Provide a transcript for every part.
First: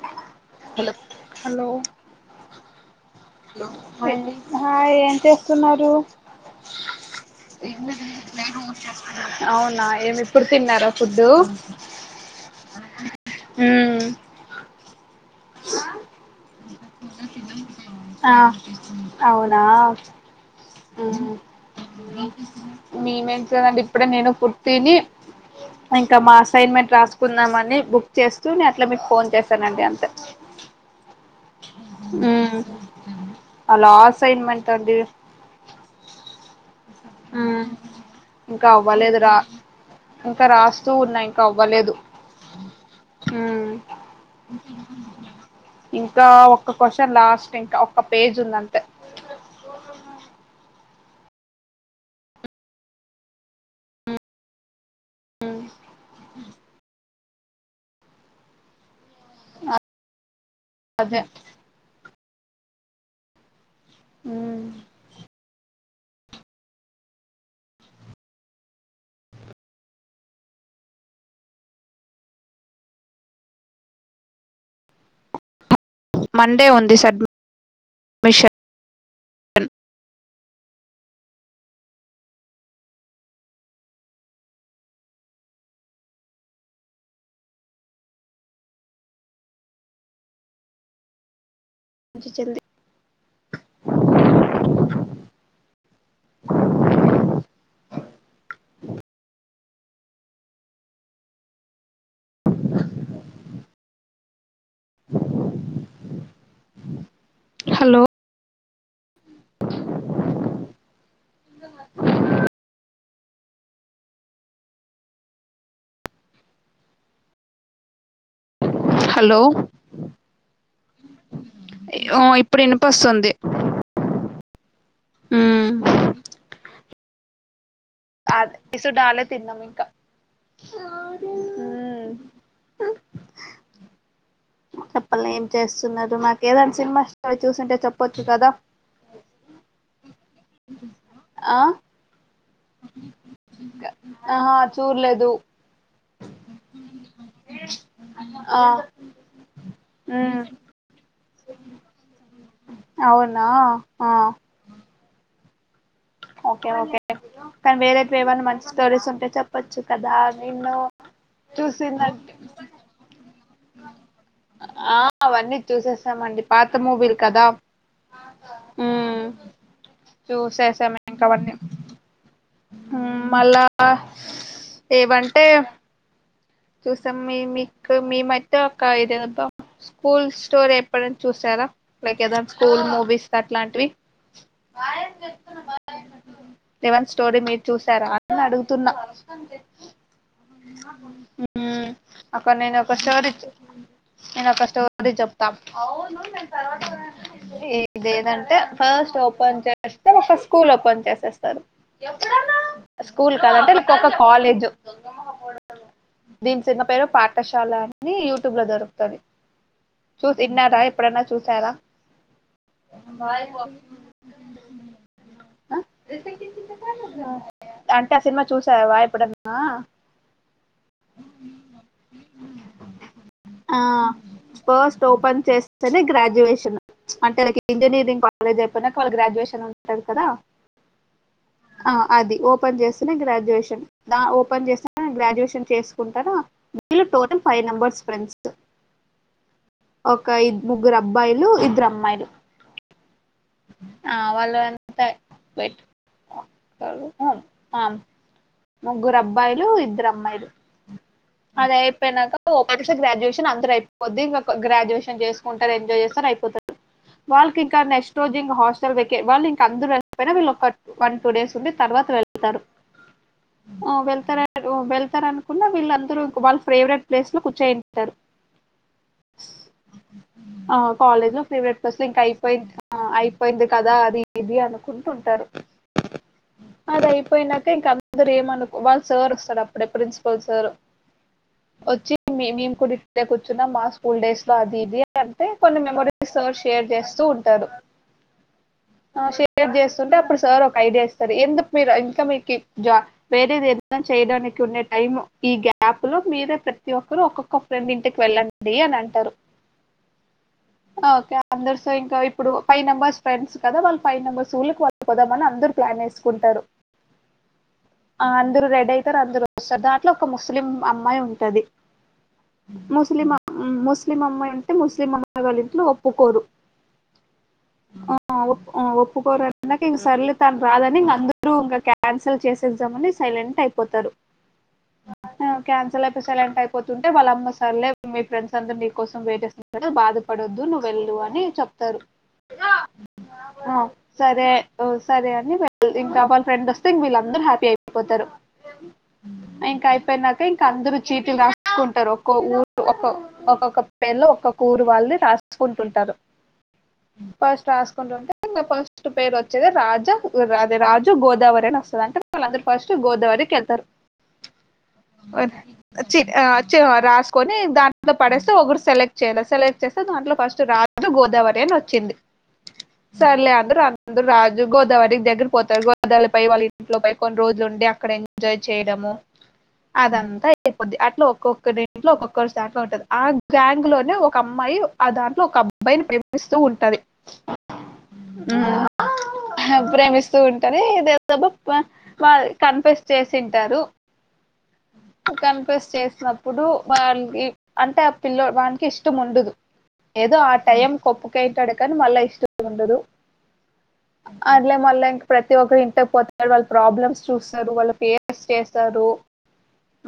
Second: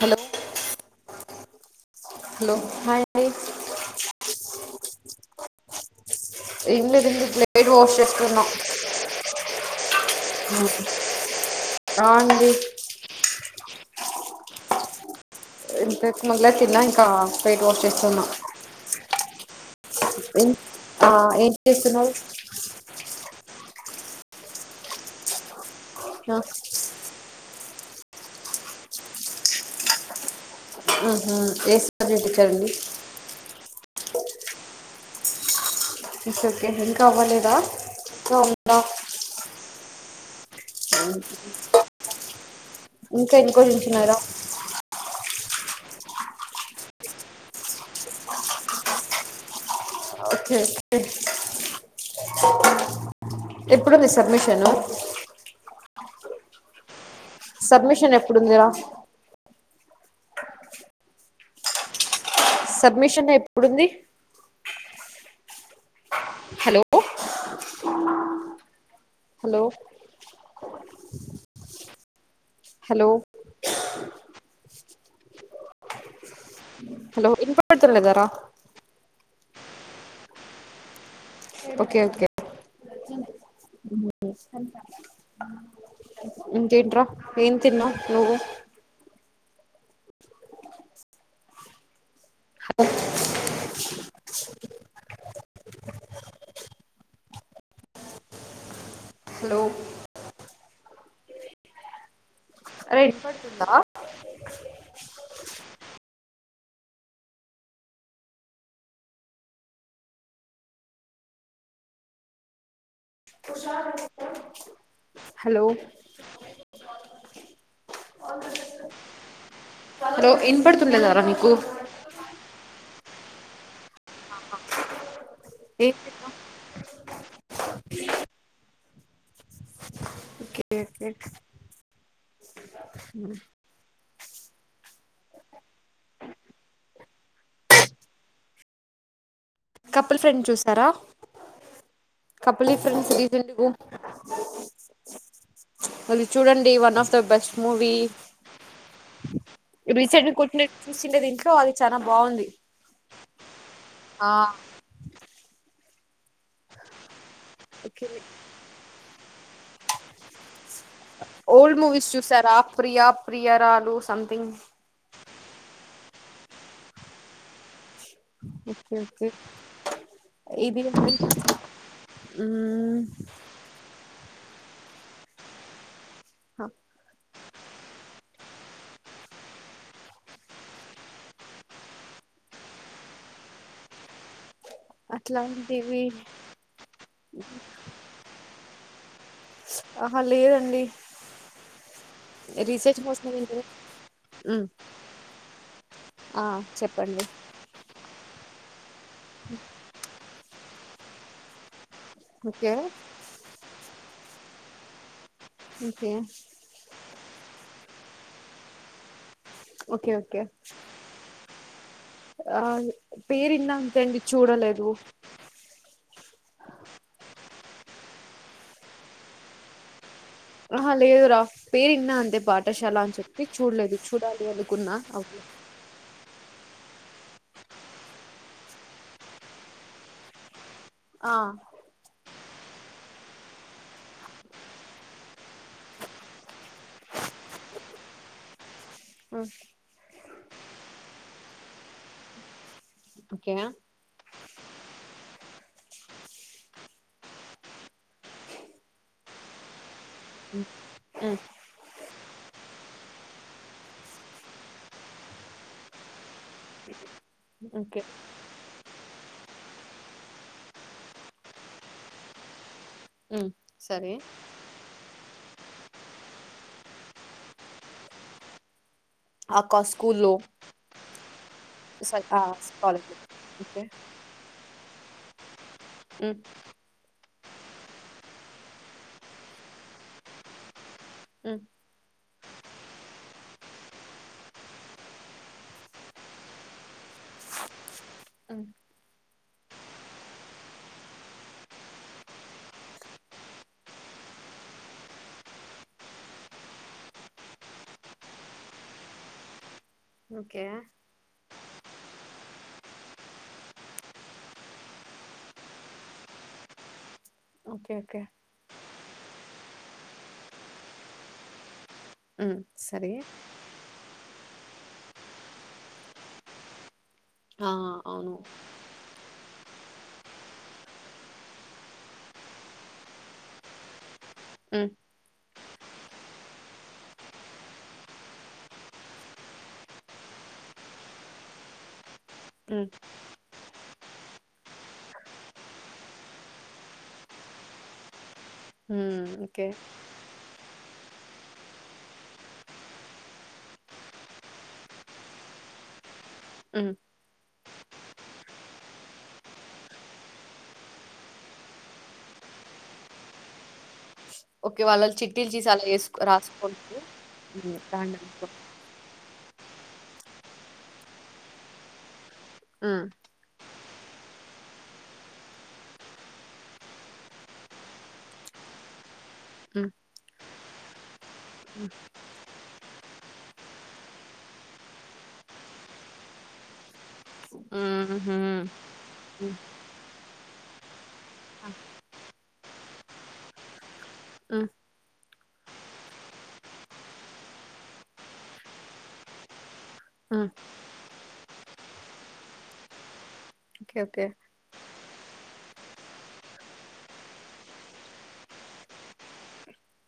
Hello hello hello hello hi అండి చెల్లి hi ఏంచేస్తున్నావ్ నువ్వు ఏం లేదండి ప్లేట్ ఏం వాష్ లేదండి చేస్తున్నా ప్లేట్ వాష్ చేస్తున్న అవునా ఏమి ఇప్పుడు తిన్నారా ఫుడ్డు ఆ అండి ఉమ్ [unintelligible] తిన్న ఇంకా ఫేట్ వాష్ చేస్తున్నా ఆ అవునా ఏం ఆ ఏం చేస్తున్నారు మీమే దండి ఇప్పుడే నేను ఫుడ్ తిని ఇంకా మా ఆ అసైన్మెంట్ రాసుకుందమ ని బుక్ చేస్తూ నేను అట్లా మీకు ఫోన్ చేశానండి అంతే ఆహ వేస్త రంటిచారండి అలా అసైన్మెంట్ అండి ఇట్స్ ఓకే ఇంకా అవ్వలేదా హ్మ్ ఇంకా అవ్వలేదురా ఇంకా రాస్తూ ఉన్నా ఇంకా అవ్వలేదు ఇంకా ఎన్ని ఉమ్ క్వశ్చన్స్ ఉన్నాయిరా ఇంకా ఒక క్యూషన్ లాస్ట్ ఇంకా ఒక్క పేజ్ ఉందింతే ఒకే ఒకే ఎప్పుడుంది సబ్మిషను సబ్మిషన్ ఎప్పుడుందిరా అదే సర్మిషన్ ఎప్పుడుంది అ హలో హలో హలో మండే ఉంది హలో ఇన్ పాడుతున్నాలేదారా అన్ ఓకే ఓకే ఇంకా ఎంట్రా ఎమ్ తిన్నవ్ జల్ది అ హలో రె పడుందా హలో హలో అ హలో ఇనపడుతుండేదారా నీకు హలోఓ ఇప్పుడు ఎనిపిస్తుంది దే ఏ ఆద్ ఏసుడాలే తిన్నాను ఒకొక్క మ్మ్. చెప్పలే ఏం చేస్తున్నారు నాకు ఏదైనా సినిమా స్ చూసింటే చెప్పొచ్చు కదా కపుల్ ఫ్రెండ్ చూసారా ఆ కూప్లై ఫ్రెండ్స్ జీతెలుగు ఆహా చూడలేదు వెళ్లి చూడండి one of the best movie ఆ, రీసెంట్ ని మ్మ్. కుట్టినట్టు చూసిండే ద దిట్లో అది చాలా బాగుంది అవునా ఆ ఓకే ఓకే కానీ ఓకే వేరేతే ఏమైన్నా మంచి స్టోరీస్ ఉంటే చెప్పచ్చు కదా నేన్ను ఓల్డ్ మూవీస్ చూసారా ప్రియా ప్రియరాలు సంథింగ్ మండి పాత మోబిల్ కదా ఓకే మ్మ్. ఓకే ఏది చూసేసాం ఇంక అవన్నీ మళ ఏవంటే చూసాం మీ మీకు మీమైతే ఒక ఐదేదాం స్కూల్ స్టోరీ ఎప్పుడనా చూసారా లైక్ ఏదనా స్కూల్ మూవీస్ అట్లాంటివి అట్లాంటివి ఇవన స్టోరీ మీరు చూసారు అని అడుగుతున్నా ఆహో లేదండి అక్క నేను రీసెర్చ్ కోసం ఒకసారి చు ఏంటిది నేను ఒక స్టోరీ చెప్తాం ఆ చెప్పండి ఇదేదండి ఫస్ట్ ఓపెన్ చేస్తే ఒక స్కూల్ ఓపెన్ చేసేస్తారు ఓకే స్కూల్ కాదంటే ఇక్కొక్క కాలేజ్ ఓకే దీని చిన్న పేరు పాఠశాల అని యూట్యూబ్ లో దొరుకుతది ఓకే చూస ఓకే ఇన్న రా ఎప్పుడన్నా చూసారా ఆ పేరుయింకా అండి చూడలేదు ఆ అంటే ఆ సినిమా చూసావా ఎప్పుడన్నా ఆహా లేదు రా పేరున్నా అంతే పాఠశాల అని చెప్పి చూడలేదు చూడాలి అనుకున్నా అ తెనే అంటే వాళ్ళకి ఇంజనీరింగ్ కాలేజ్ అయిపోయినా వాళ్ళ గ్రాడ్యుయేషన్ ఉంటారు కదా ఆ ఆ అది ఓపెన్ చేస్త గ్రాడ్యుయేషన్ దా ఓపెన్ చేస్త గ్రాడ్యుయేషన్ చేసుకుంటారా వీలు టోటల్ ఫైవ్ నెంబర్స్ ఫ్రెండ్స్ హ్మ్మ్ ఒక ఇ ముగ్గురు అబ్బాయిలు ఇద్దరు అమ్మాయిలు ఓకే ఆ వాళ్ళ ఎంతా ట్ ఆ ముగ్గురు అబ్బాయిలు ఇద్దరు అమ్మాయిలు ఉమ్, అది అయిపోయినాక పో గ్రాడ్యుయేషన్ అందరు అయిపోద్ది ఇంక గ్రాడ్యుయేషన్ చేసుకుంటారు ఎంజాయ్ చేస్తారు అయిపోతారు వాళ్ళకి ఇంకా ఓకే నెక్స్ట్ రోజే హాస్టల్ వేకెట్ వాళ్లు అందరు వెళ్లిపోయిన వీళ్ళు ఒక వన్ టూ డేస్ ఉండి తర్వాత వెళ్తారు ఉమ్, ఆ ఓ సరే వెళ్తార వెళ్తార అనుకున్నా వెళ్ళ వాలా ఫేవరెట్ ప్లేస్లో కూర్చోయింటారు ఆకా స్కూల్లో ఆ కాలేజ్ ఫేవరెట్ పస్ లో ఇంకా సరే ఆ అయిపోయింది కాలేజ్లో అయిపోయింది ఓకే కదా అది ఇది అ కుంటుంటారు అ పోయినాక ఇంక అందరు ఏమనుకో వాళ్ళు సార్ వస్తాడు అప్పుడే ప్రిన్సిపల్ సార్ ఉ వచ్చి మే మేము కూడా ఇట్లే కూర్చున్నా మా స్కూల్ డేస్ లో అది ఇది అంటే కొన్ని మెమరీస్ షేర్ చేస్తూ ఉంటారు అ షేర్ చేస్తుంటే అప్పుడు సార్ ఒక ఐడియా ఇస్తారు ఎందుకు మీరు ఇంకా మీకు వేరేది ఎత్తన్ చేయడానికి ఉండే టైం ఈ గా గాప్లు మీరే ప్రతి ఒక్కరు ఒక్కొక్క ఫ్రెండ్ ఇంటికి వెళ్ళండి అని అంటారు ఓకే అందరుతో ఇంకా ఇప్పుడు ఫైవ్ మెంబర్స్ ఫ్రెండ్స్ కదా వాళ్ళ ఫైవ్ మెంబర్స్ ఊళ్ళకిళ్ళు పోదామని అందరు ప్లాన్ ఏసుకుంటారు ఓకే ఓకే ఆ అందరు రెడ్ అయితారు అందరు వస్తారు దాంట్లో ఒక ముస్లిం అమ్మాయి ఉంటది ఉమ్, సరే ముస్లిం ముస్లిం అమ్మాయి అంటే ముస్లిం అమ్మాయి వాళ్ళ ఇంట్లో ఒప్పుకోరు ఆ అవును ఆ ఒ ఆ ఒప్పుకోర ఇందాకే ఇంక సర్లే తను రాదని ఇంక అందరూ ఇంకా క్యాన్సల్ చేసేద్దామని సైలెంట్ అయిపోతారు ఉ క్యాన్సల్ అయిే ఎంటి అయిపోతుంటే వాళ్ళమ్మ సార్లే మీ ఫ్రెండ్స్ అందరు నీకోసం వెయిట్ బాధపడదు నువ్వు వెళ్ళు అని చెప్తారు ఉ ఆ సరే సరే అని వెళ్ళి ఇంకా వాళ్ళ ఫ్రెండ్ వస్తే ఇంక వీళ్ళందరు హ్యాపీ అయిపోతారు ఊ ఓకే ఇకా అందరు చీటిలు రాసుకుంటారు ఒక్క ఊరు ఒ ఒక్కొక్క పేళ్ళ ఒక్కొక్క ఊరు వాళ్ళది రాసు తీసుకుంటుంటారు ఉ రాసుకుంటుంటే ఫస్ట్ పేరు వచ్చేది రాజా అదే రాజు గోదావరి అని వస్తుంది అంటే వాళ్ళందరు ఫస్ట్ గోదావరికెళ్తారు ఓకే. వాళ్ళళ్ళు చిట్టీలు చేసి అలా ఏసుకు ఆ చ్చి రాసుకుంటూ రాసుకొని హ్మ్. దాంట్లో రాండనుకో పడేస్తే ఒకరు సెలెక్ట్ చేయాల సెలెక్ట్ దాంట్లో ఫస్ట్ రాత్ గోదావరి అని వచ్చింది హ్మ్. సర్లే అందరు అందు రాజు గోదావరి దగ్గర పోతారు గోదావరి ప వాళ్ళ ఇంట్లో ప కొన్ని రోజులు ఉండి అక్కడ ఎంజాయ్ చేయడము హ్మ్. అదంతా అయిపోద్ది అట్లా ఒక్కొక్క ఇంట్లో ఒక్కొక్కరు సాాంగ్ లో ఉంటది ఆ గ్యాంగ్ లోనే ఒక అమ్మాయి ఆ దాంట్లో ఒక అబ్బాయిని ప్రేమిస్తూ ఉంటది ఉమ్, ఉహు ప్రేమిస్తూ ఉంటారు ఏదేబ వా వా కన్ఫెస్ చేసింటారు ఆ అ కనిపేస్ చేసినప్పుడు వాళ్ళ అంటే ఆ పిల్లో వానికి ఇష్టం ఉండదు ఏదో హ్మ్. ఆ టైం కొప్పుకైతడుకని మళ్ళా ఇష్టం ఉండదు ఓకే. ఓకే. అట్లే మల్లే ప్రతి ఒక్కరు ఇంటికి పోతారు వాళ్ళు ప్రాబ్లమ్స్ చూస్తారు వాళ్ళు ఫేస్ చేస్తారు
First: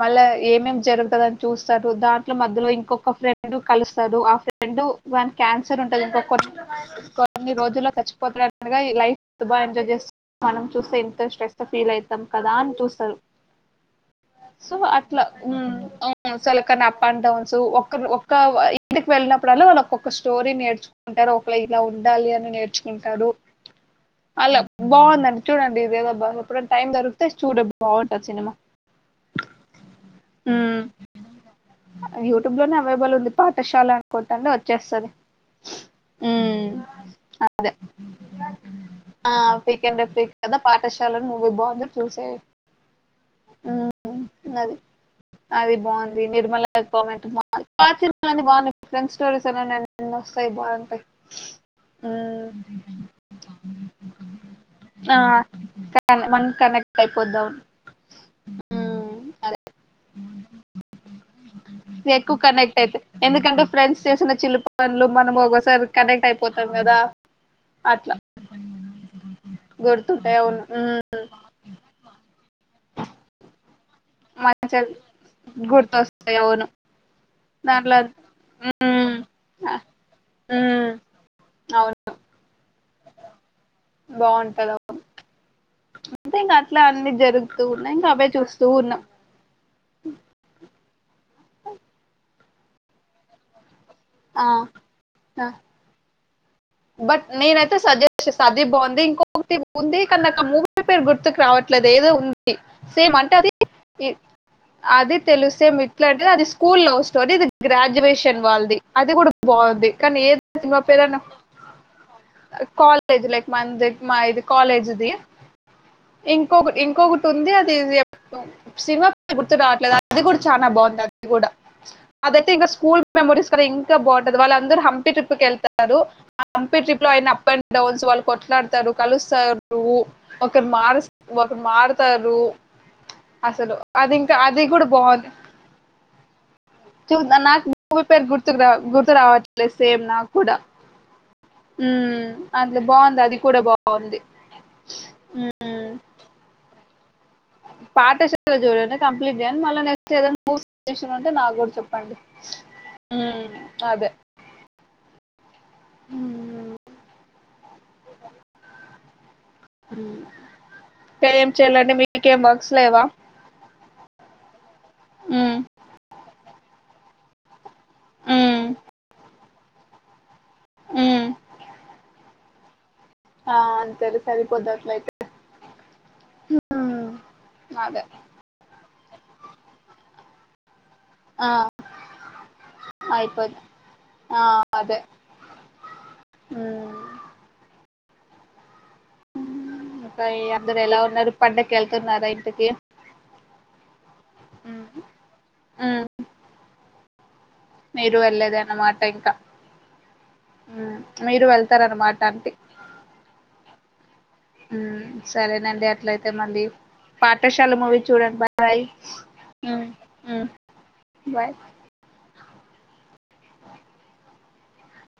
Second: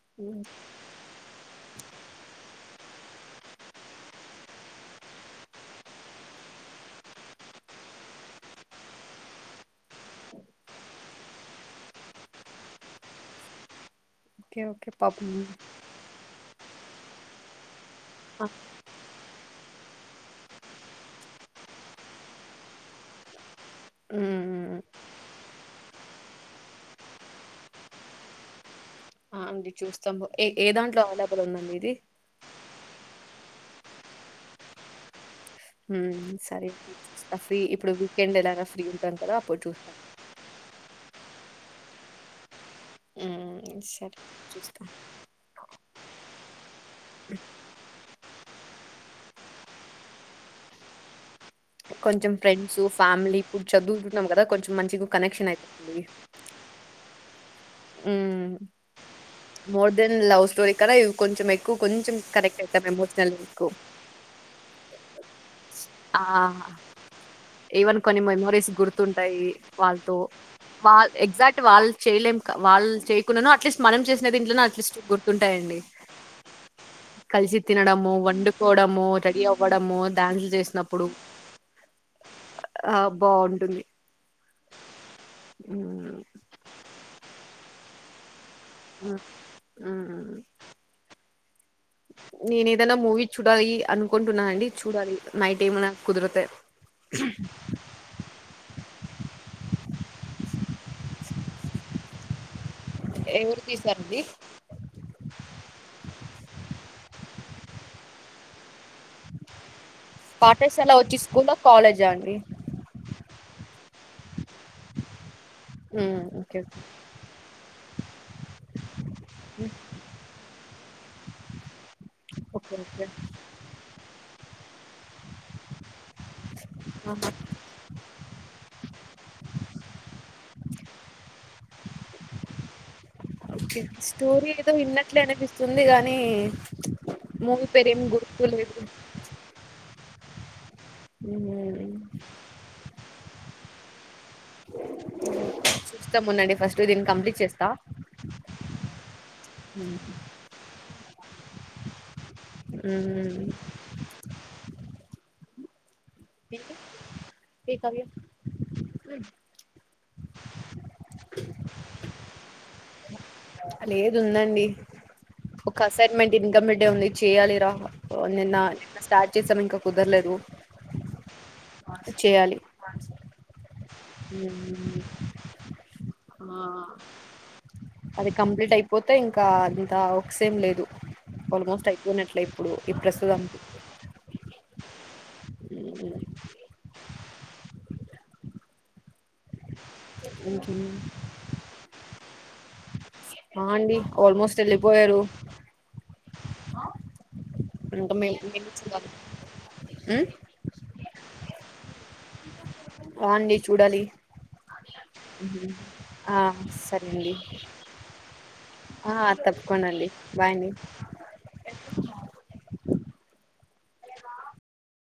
మళ్ళా ఏమేమి జరుగుతది చూస్తారు దాంట్లో మధ్యలో ఇంకొక ఫ్రెండ్ కలుస్తారు ఆ ఫ్రెండ్ దాని క్యాన్సర్ ఉంటది ఇంకొక కొన్ని రోజుల్లో చచ్చిపోతనన్నగా లైఫ్ బా ఎంజాయ్ చేస్త మనం చూస్తే ఇంతస్ ఫీల్ అయితాం కదా అని చూస్తరు ఓకే. So okay. అట్లా పాపం. హ్మ్. ఉమ్ చలకని అప్ అండ్ డౌన్స్ ఒక్క ఒక్క ఆ! ఇంటికి వెళ్ళిన అప్పుడల్లా వాళ్ళు ఒక్కొక్క స్టోరీ నేర్చుకుంటారు ఒకళ ఇలా ఉండాలి అని నేర్చుకుంటారు హ్మ్. అలా హ్మ్. హ్మ్. బాగుందండి చూడండి ఇదేదో ఎప్పుడైన టైం దొరికితే చూడు బాగుంటది సినిమా ఆ అండి చూస్తాం ఏ ఏ దాంట్లో అవైలబుల్ ఉందండి ఇది అవైబల్ ఉంది పాఠశాల అనుకుంటాను వచ్చేస్తది ఉ సరే ఫ్రీ ఇప్పుడు వీకెండ్ ఎలాగ ఫ్రీ ఉంటాను కదా అప్పుడు చూడు కథా పాఠశాలను నువ్వు బాగుంది చూసేయి మ్ సర నిర్మలా కామెంట్ మా అ బాగున్నాయి ఫ్రెండ్ స్టోరీస్ అన్న వస్తాయి బాగుంటాయి కొంచెం మ్ ఫ్రెండ్స్ ఫ్యామిలీ ఇప్పుడు చదువుకుంటన్నాం కదా కొంచెం మంచిగా ఆ కనెక్షన్ అవుతుంది కనెక్ట్ అయిపోతము ఉమ్ అద ఇవి కొంచెం ఎక్కువ కొంచెం ఎక్కువ కనెక్ట్ అయితాం అయితే ఎమోషనల్ ఎందుకంటే ఎక్కువ. ఫ్రెండ్స్ చేసిన చిలు పనులు మనం ఒకసారి కనెక్ట్ అయిపోతాం కదా ఈవన్ అట్లా కొన్ని మెమోరీస్ గుర్తుంటాయి వాళ్ళతో గుర్తుంటాయి అవును వా మ్ ఎగ్జాక్ట్ వాళ్ళు చేయలేం వాళ్ళు చేయకుండాను అట్లీస్ట్ మనం చేసిన దీంట్లో మంచిగా అట్లీస్ట్ గుర్తుంటాయండి గుర్తొస్తాయి అవును కలిసి దాంట్లో తినడము వండుకోవడము మ్మ్ రెడీ అవ్వడము డాన్సులు చేస్తు మ్మ్ అవును ఆ బాగుంటుంది అంటే ఇంకా అట్లా అన్ని జరుగుతూ ఉన్నాయి ఇంకా అవే చూస్త ఉమ్ ఉమ్ ఓ నేను ఏదైనా మూవీ చూడాలి ఆ అనుకుంటున్నానండి చూడాలి ఆ నైట్ ఏమైనా కుదిరతే బట్ ననయితే సజెస్ట్ చేస్తా బాగుంది ఇంకో ఉంది కానీ మూవీ పేరు గుర్తుకు రావట్లేదు ఏదో ఉంది సేమ్ అంటే అది ఎవరు తీశారండి? అది తెలుగు సేమ్ ఇట్లాంటేది అది స్కూల్ లవ్ స్టోరీ ఇది గ్రాడ్యుయేషన్ వాళ్ళది అది కూడా బాగుంది కానీ ఏద సినిమా పాఠశాల పేరనా వచ్చి స్కూలా? కాలేజా అండి? కాలేజ్ లక్ మంది మా ఇది కాలేజ్ది ఆ ఇంకొకటి ఇంకొకటి ఉంది అది సినిమా పేరు గుర్తు హ్మ్. రావట్లేదు అది కూడా చాలనా బాగుంది అది కూడా అదయితే ఇంకా ఓకే. School okay. మెమోరీస్ కద ఇంకా బాగుంటది వాళ్ళ అందరూ హంపి ట్రిప్ కి వెళ్తారు ఆ హంపి ట్రిప్ లో ఆయన ఆహా! అప్ అండ్ డౌన్స్ వాళ్ళు కొట్లాడతారు కలుస్తారు ఒకరు మ ప్పుడు మారతరూ స్టోరీ ఏదో విన్నట్లే అనిపిస్తుంది గానీ చూద్దాం నాకు పేరేం మూవీ పేరు గుర్తుకు రా గుర్తులేదు. గుర్తు రావట్లే సేమ్ నాకు కూడా హ్మ్. అందులా బాగుంది అది కూడా బాగుంది చూస్తాం ఉందండి ఫస్ట్ దీన్ని కంప్లీట్ చేస్తా. పాఠశాల చూడండి కంప్లీట్ చేయండి మళ్ళ హ్మ్. నెక్స్ట్ ఏధన మూవీ ఉంటే నాకు కూడా చెప్పండి హ్మ్ అదే. ఉ హ్మ్. [inaudible] ఇకా ఏం చేయాలంటే మీకేం వర్క్స్ లేవా ఉండండి హ్మ్. ఒక అసైన్మెంట్ ఇంకంప్లీట్ డే ఉంది చేయ్యాలిరా నిన్న హ్మ్. నిన్న స్టార్ట్ చేసాం ఇంకా కుదరలేదు ఉమ్ చేయాలి ఆ అంతేలి సరిపోద్దు అట్ల హ్మ్. అయితే అదే అది కంప్లీట్ అయిపోతే ఇంకా అంత వర్క్ ఏం లేదు ఆల్మోస్ట్ అయిపోయినట్లే ఇప్పుడు ఈ ప్రస్తుత అ అయిపోద్ది. అదే. ఉమ్ హ్మ్. ఇంకా ఇంకే అందరు ఎలా ఉన్నారు పండుకి వెళ్తున్నారా ఇంటికి ఆ అండి ఆల్మోస్ట్ హ్మ్. వెళ్ళిపోయారు హ్మ్. ఇంకా మీరు మే వెళ్లేేద మేము అన్నమాట చూడాలి ఇంకా ఉమ్, మీరు వెళ్తారన్నమాట అంటి అవుండి చూడాలి సరేనండి అట్లయితే ఆ మళ్ళీ సరే అండి పాఠశాల మూవీ చూడండి బా్ ఆ తప్పకుండా అండి బాయ్ బాయ్